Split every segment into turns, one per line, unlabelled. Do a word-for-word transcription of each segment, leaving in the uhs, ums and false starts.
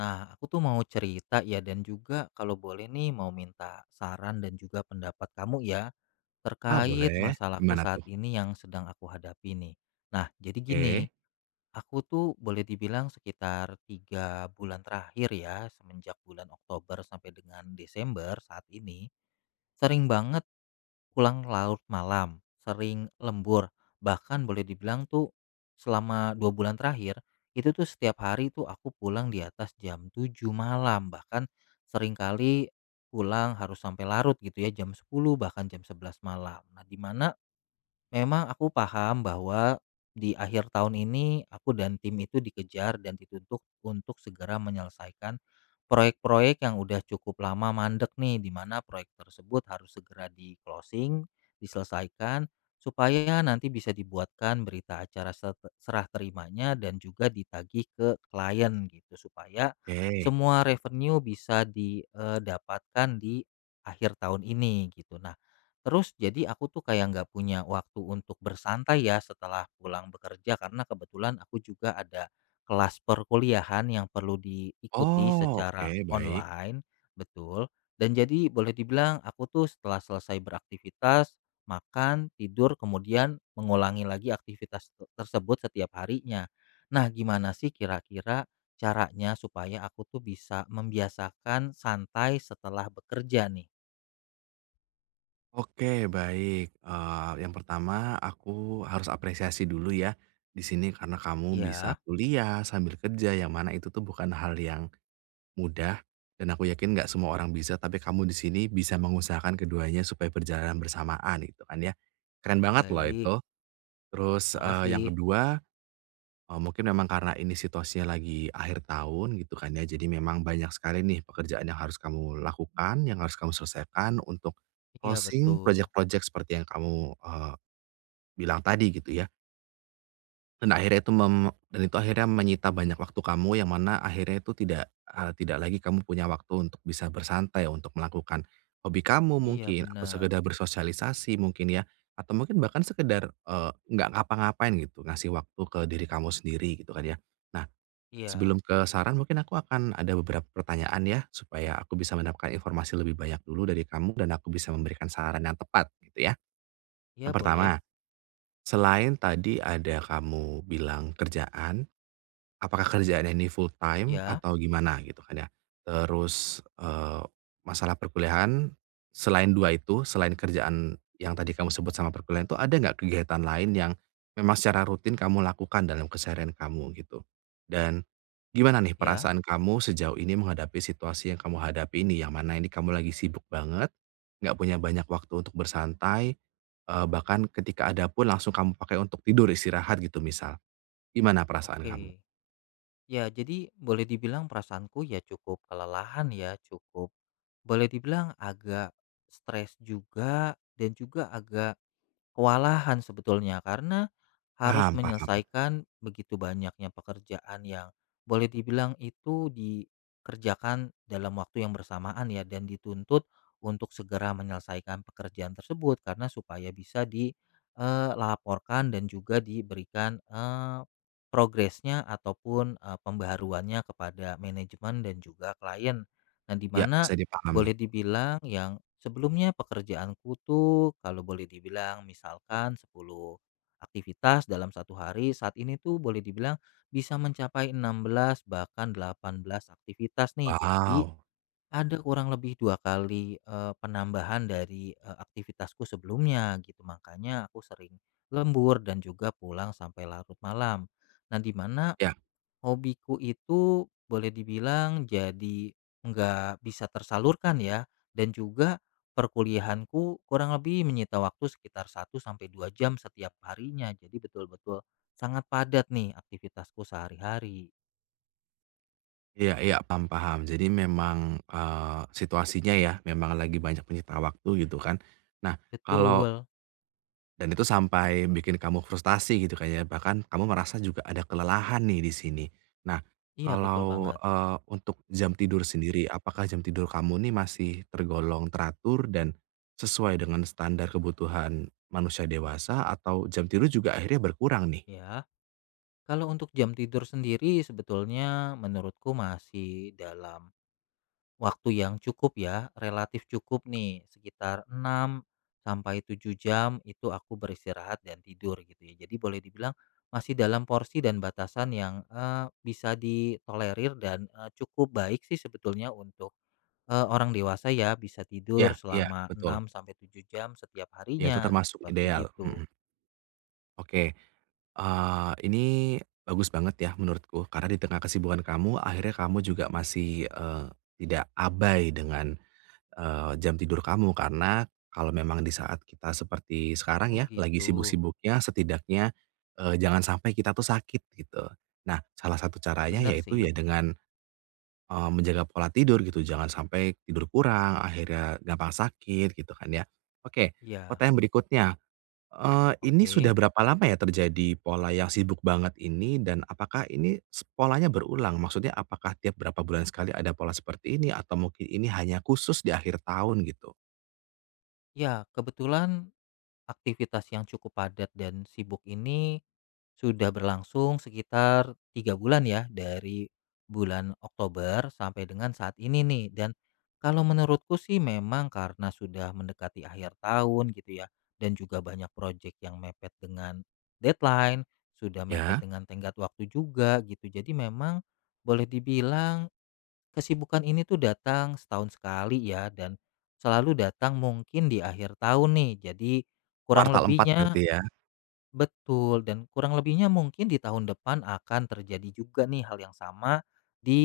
Nah, aku tuh mau cerita ya, dan juga kalau boleh nih mau minta saran dan juga pendapat kamu ya
Ah,
terkait
boleh.
masalahku
Gimana
saat
tuh?
ini yang sedang aku hadapi nih. Nah, jadi gini,
Oke
aku tuh boleh dibilang sekitar tiga bulan terakhir ya, semenjak bulan Oktober sampai dengan Desember saat ini, sering banget Pulang larut malam, sering lembur, bahkan boleh dibilang tuh selama dua bulan terakhir, itu tuh setiap hari tuh aku pulang di atas jam tujuh malam, bahkan seringkali pulang harus sampai larut gitu ya, jam sepuluh bahkan jam sebelas malam. Nah, di mana Memang aku paham bahwa di akhir tahun ini aku dan tim itu dikejar dan dituntut untuk segera menyelesaikan proyek-proyek yang udah cukup lama mandek nih, di mana proyek tersebut harus segera di closing, diselesaikan supaya nanti bisa dibuatkan berita acara ser- serah terimanya dan juga ditagih ke klien gitu supaya
oke.
semua revenue bisa didapatkan di akhir tahun ini gitu. Nah, Terus jadi aku tuh kayak nggak punya waktu untuk bersantai ya setelah pulang bekerja karena kebetulan aku juga ada kelas perkuliahan yang perlu diikuti
Oh,
secara
oke, baik.
online, betul. Dan jadi boleh dibilang aku tuh setelah selesai beraktivitas, makan, tidur, kemudian mengulangi lagi aktivitas te- tersebut setiap harinya. Nah, gimana sih kira-kira caranya supaya aku tuh bisa membiasakan santai setelah bekerja nih?
Oke, baik. Eee, yang pertama aku harus apresiasi dulu ya, di sini karena kamu bisa
Ya,
kuliah sambil kerja, yang mana itu tuh bukan hal yang mudah dan aku yakin nggak semua orang bisa, tapi kamu di sini bisa mengusahakan keduanya supaya berjalan bersamaan, gitu kan ya. Keren banget loh
baik.
itu. Terus, eee, yang
Makasih.
kedua. Eee, mungkin memang karena ini situasinya lagi akhir tahun gitu kan ya, jadi memang banyak sekali nih pekerjaan yang harus kamu lakukan, yang harus kamu selesaikan untuk
Iya,
closing
betul.
project-project seperti yang kamu, eee, bilang tadi gitu ya. Dan akhirnya itu mem dan itu akhirnya menyita banyak waktu kamu yang mana akhirnya itu tidak, eee, tidak lagi kamu punya waktu untuk bisa bersantai, untuk melakukan hobi kamu
Iya,
mungkin, atau
benar.
sekedar bersosialisasi mungkin ya, atau mungkin bahkan sekedar, eee, nggak ngapa-ngapain gitu, ngasih waktu ke diri kamu sendiri gitu kan ya. Nah,
Iya.
sebelum ke saran mungkin aku akan ada beberapa pertanyaan ya, supaya aku bisa mendapatkan informasi lebih banyak dulu dari kamu dan aku bisa memberikan saran yang tepat gitu ya. Yang
Iya boleh.
pertama, selain tadi ada kamu bilang kerjaan, apakah kerjaan ini full time
Iya.
atau gimana gitu kan ya. Terus, eee, masalah perkuliahan, selain dua itu, selain kerjaan yang tadi kamu sebut sama perkuliahan itu ada nggak kegiatan lain yang memang secara rutin kamu lakukan dalam keseharian kamu gitu? Dan gimana nih
Iya.
perasaan kamu sejauh ini menghadapi situasi yang kamu hadapi ini, yang mana ini kamu lagi sibuk banget, nggak punya banyak waktu untuk bersantai, eee, bahkan ketika ada pun langsung kamu pakai untuk tidur, istirahat gitu misal. Gimana perasaan kamu?
Oke. Ya, jadi boleh dibilang perasaanku ya cukup kelelahan, ya cukup boleh dibilang agak stres juga, dan juga agak Kewalahan sebetulnya karena harus
Paham paham,
menyelesaikan begitu banyaknya pekerjaan yang boleh dibilang itu dikerjakan dalam waktu yang bersamaan ya, dan dituntut untuk segera menyelesaikan pekerjaan tersebut karena supaya bisa dilaporkan dan juga diberikan eh, progresnya ataupun eh, pembaharuannya kepada manajemen dan juga klien. Nah, di
iya
mana
bisa dipahami.
boleh dibilang yang sebelumnya pekerjaanku tuh kalau boleh dibilang misalkan sepuluh aktivitas dalam satu hari, saat ini tuh boleh dibilang bisa mencapai enam belas bahkan delapan belas aktivitas nih. Jadi
Wow,
ada kurang lebih dua kali eh, penambahan dari eh, aktivitasku sebelumnya gitu. Makanya aku sering lembur dan juga pulang sampai larut malam. Nah, di mana
iya
Hobiku itu boleh dibilang jadi nggak bisa tersalurkan ya, dan juga perkuliahanku kurang lebih menyita waktu sekitar satu sampai dua jam setiap harinya. Jadi betul-betul sangat padat nih aktivitasku sehari-hari.
iya iya, paham paham. Jadi memang, eee, situasinya ya memang lagi banyak menyita waktu gitu kan. Nah kalau
Betul.
dan itu sampai bikin kamu frustasi gitu kan ya, bahkan kamu merasa juga ada kelelahan nih di sini. Nah
Iya betul
kalau,
banget,
eee, untuk jam tidur sendiri, apakah jam tidur kamu nih masih tergolong teratur dan sesuai dengan standar kebutuhan manusia dewasa atau jam tidur juga akhirnya berkurang nih?
ya. Kalau untuk jam tidur sendiri sebetulnya menurutku masih dalam Waktu yang cukup ya, relatif cukup nih, sekitar enam sampai tujuh jam itu aku beristirahat dan tidur gitu ya. Jadi boleh dibilang masih dalam porsi dan batasan yang eh, bisa ditolerir dan eh, cukup baik sih sebetulnya untuk eh, orang dewasa ya bisa
Iya
tidur
iya,
selama
betul.
enam sampai tujuh jam setiap
Ya itu
harinya
termasuk ideal,
seperti
mhm.
itu.
Oke, eee, ini bagus banget ya menurutku karena di tengah kesibukan kamu akhirnya kamu juga masih, eee, tidak abai dengan, eee, jam tidur kamu karena kalau memang di saat kita seperti sekarang
Oh
ya lagi
gitu.
sibuk-sibuknya setidaknya, eee, jangan sampai kita tuh sakit gitu. Nah salah satu caranya
Bener
yaitu ya
sih.
dengan, eee, menjaga pola tidur gitu jangan sampai tidur kurang akhirnya gampang sakit gitu kan ya. Oke,
Ya.
pertanyaan berikutnya. Eee, ini sudah
Oke.
berapa lama ya terjadi pola yang sibuk banget ini dan apakah ini s polanya berulang? Maksudnya apakah tiap berapa bulan sekali ada pola seperti ini atau mungkin ini hanya khusus di akhir tahun gitu?
Ya, kebetulan aktivitas yang cukup padat dan sibuk ini Sudah berlangsung sekitar tiga bulan ya, dari bulan Oktober sampai dengan saat ini nih. Dan kalau menurutku sih memang karena sudah mendekati akhir tahun gitu ya, dan juga banyak proyek yang mepet dengan deadline, sudah mepet
Ya,
dengan tenggat waktu juga gitu. Jadi memang boleh dibilang kesibukan ini tuh datang setahun sekali ya, dan selalu datang mungkin di akhir tahun nih. Jadi kurang
kuartal empat
lebihnya.
berarti ya?
Betul, dan kurang lebihnya mungkin di tahun depan akan terjadi juga nih hal yang sama di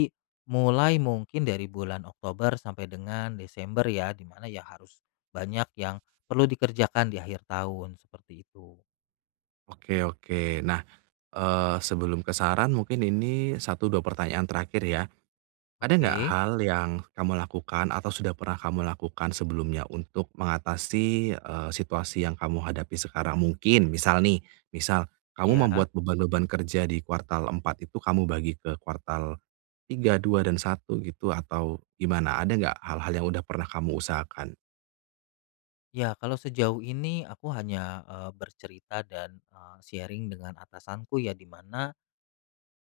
mulai mungkin dari bulan Oktober sampai dengan Desember ya, di mana ya harus banyak yang perlu dikerjakan di akhir tahun seperti itu.
Oke oke. Nah, eee, sebelum ke saran mungkin ini satu dua pertanyaan terakhir ya. Ada nggak
Oke,
hal yang kamu lakukan atau sudah pernah kamu lakukan sebelumnya untuk mengatasi, eee, situasi yang kamu hadapi sekarang? Mungkin misal nih, misal kamu
ya.
membuat beban-beban kerja di kuartal empat itu kamu bagi ke kuartal tiga dua dan satu gitu atau gimana? Ada nggak hal-hal yang udah pernah kamu usahakan?
Ya, kalau sejauh ini aku hanya eh, bercerita dan eh, sharing dengan atasanku ya, di mana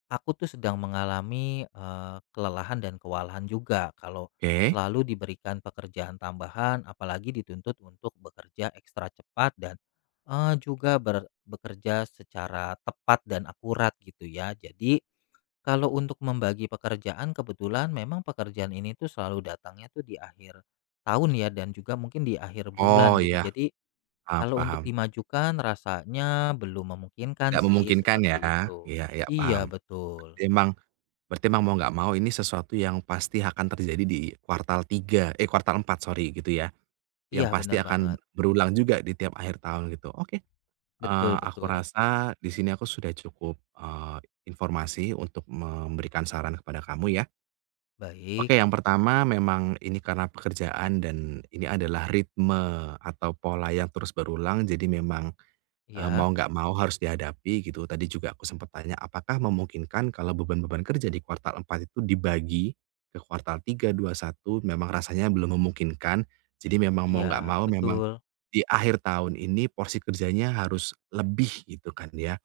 Aku tuh sedang mengalami, eee, kelelahan dan kewalahan juga kalau
Oke.
selalu diberikan pekerjaan tambahan, apalagi dituntut untuk bekerja ekstra cepat dan, eee, juga ber bekerja secara tepat dan akurat gitu ya. Jadi kalau untuk membagi pekerjaan, kebetulan memang pekerjaan ini tuh selalu datangnya tuh di akhir tahun ya, dan juga mungkin di akhir bulan
Oh
gitu.
iya,
Jadi
paham
kalau untuk
paham.
dimajukan rasanya belum memungkinkan
Nggak
sih,
memungkinkan
seperti
ya?
itu.
Iya iya,
Iya,
paham.
betul.
Emang berarti emang mau nggak mau ini sesuatu yang pasti akan terjadi di kuartal tiga eh, kuartal empat sorry gitu ya? Yang
Iya,
pasti
benar
akan
banget.
berulang juga di tiap akhir tahun gitu. Oke, eee,
Betul,
aku
betul.
rasa di sini aku sudah cukup, eee, informasi untuk memberikan saran kepada kamu ya.
Baik,
Oke, yang pertama memang ini karena pekerjaan dan ini adalah ritme atau pola yang terus berulang jadi memang, eee, mau
iya,
nggak mau harus dihadapi gitu. Tadi juga aku sempat tanya apakah memungkinkan kalau beban-beban kerja di kuartal empat itu dibagi ke kuartal tiga dua satu? Memang rasanya belum memungkinkan. Jadi memang mau nggak
iya,
mau memang
betul,
di akhir tahun ini porsi kerjanya harus lebih gitu kan ya,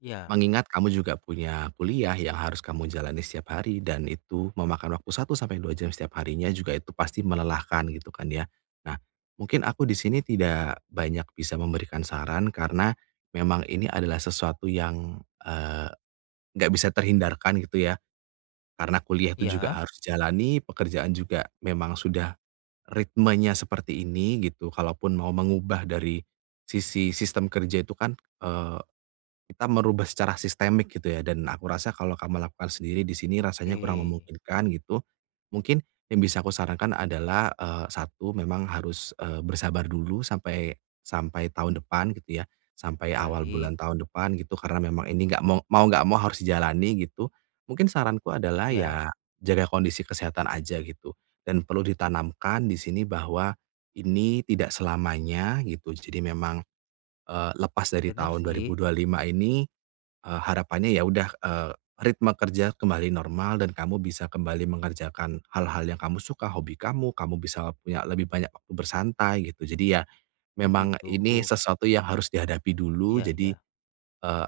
iya,
mengingat kamu juga punya kuliah yang harus kamu jalani setiap hari dan itu memakan waktu satu sampai dua jam setiap harinya juga itu pasti melelahkan gitu kan ya. Nah, mungkin aku di sini tidak banyak bisa memberikan saran karena memang ini adalah sesuatu yang, eee, nggak bisa terhindarkan gitu ya, karena kuliah itu juga
iya,
harus jalani, pekerjaan juga memang sudah ritmenya seperti ini gitu, kalaupun mau mengubah dari sisi sistem kerja itu kan, kita merubah secara sistemik gitu ya, dan aku rasa kalau kamu lakukan sendiri di sini rasanya
oke.
kurang memungkinkan gitu. Mungkin yang bisa aku sarankan adalah, eee, satu memang harus, eee, bersabar dulu sampai sampai tahun depan gitu ya, sampai awal
Baik,
bulan tahun depan gitu karena memang ini nggak mau mau nggak mau harus dijalani gitu. Mungkin saranku adalah
iya,
ya jaga kondisi kesehatan aja gitu, dan perlu ditanamkan di sini bahwa ini tidak selamanya gitu. Jadi memang, eee, lepas dari
benar
tahun
sih.
dua ribu dua puluh lima ini. Eee, harapannya ya udah, eee, ritme kerja kembali normal dan kamu bisa kembali mengerjakan hal-hal yang kamu suka, hobi kamu, kamu bisa punya lebih banyak waktu bersantai gitu. Jadi ya
Oh
memang
gitu.
ini sesuatu yang harus dihadapi dulu.
Iya,
Jadi,
iya,
eee,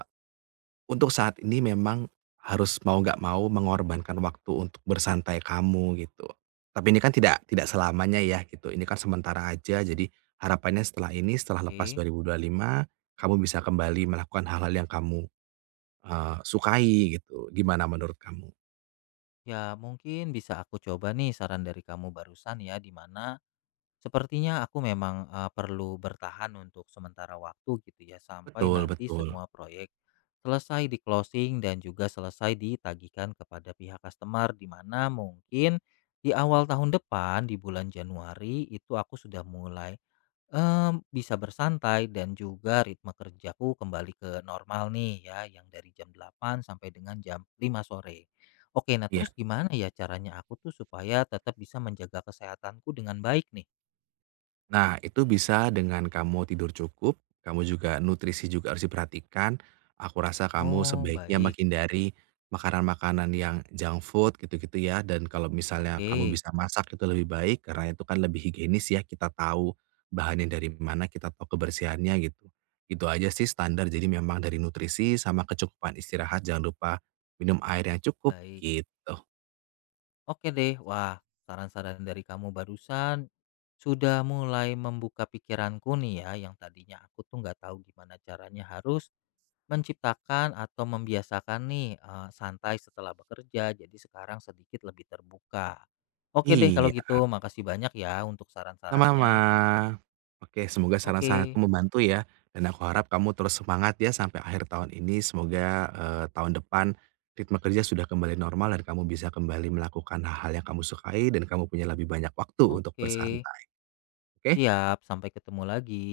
untuk saat ini memang harus mau nggak mau mengorbankan waktu untuk bersantai kamu gitu. Tapi ini kan tidak tidak selamanya ya gitu, ini kan sementara aja. Jadi harapannya setelah ini, setelah lepas
oke.
dua ribu dua puluh lima kamu bisa kembali melakukan hal-hal yang kamu Eee, sukai gitu, gimana menurut kamu?
Ya, mungkin bisa aku coba nih saran dari kamu barusan ya, di mana Sepertinya aku memang eh, perlu bertahan untuk sementara waktu gitu ya sampai
Betul
nanti
betul,
semua proyek selesai di closing dan juga selesai ditagihkan kepada pihak customer, di mana mungkin di awal tahun depan di bulan Januari itu aku sudah mulai em, bisa bersantai dan juga ritme kerjaku kembali ke normal nih ya, yang dari jam delapan sampai dengan jam lima sore. Oke, nah
iya.
terus gimana ya caranya aku tuh supaya tetap bisa menjaga kesehatanku dengan baik nih?
Nah itu bisa dengan kamu tidur cukup, kamu juga nutrisi juga harus diperhatikan, aku rasa kamu
Oh,
sebaiknya
baik.
menghindari makanan-makanan yang junk food gitu-gitu ya, dan kalau misalnya kamu
Oke,
bisa masak itu lebih baik, karena itu kan lebih higienis ya, kita tahu bahannya dari mana, kita tahu kebersihannya gitu. Itu aja sih standar, jadi memang dari nutrisi sama kecukupan istirahat, jangan lupa minum air yang cukup,
baik.
gitu.
Oke deh. Wah, saran-saran dari kamu barusan sudah mulai membuka pikiranku nih ya, yang tadinya aku tuh nggak tahu gimana caranya harus menciptakan atau membiasakan nih eh, santai setelah bekerja. Jadi sekarang sedikit lebih terbuka. Oke deh kalau
Iya.
gitu, makasih banyak ya untuk
Sama-sama.
saran-sarannya.
Oke, semoga saran-saranku
Oke,
membantu ya, dan aku harap kamu terus semangat ya sampai akhir tahun ini. Semoga, eee, tahun depan ritme kerja sudah kembali normal dan kamu bisa kembali melakukan hal-hal yang kamu sukai dan kamu punya lebih banyak waktu untuk
oke.
bersantai, oke?
Siap, sampai ketemu lagi.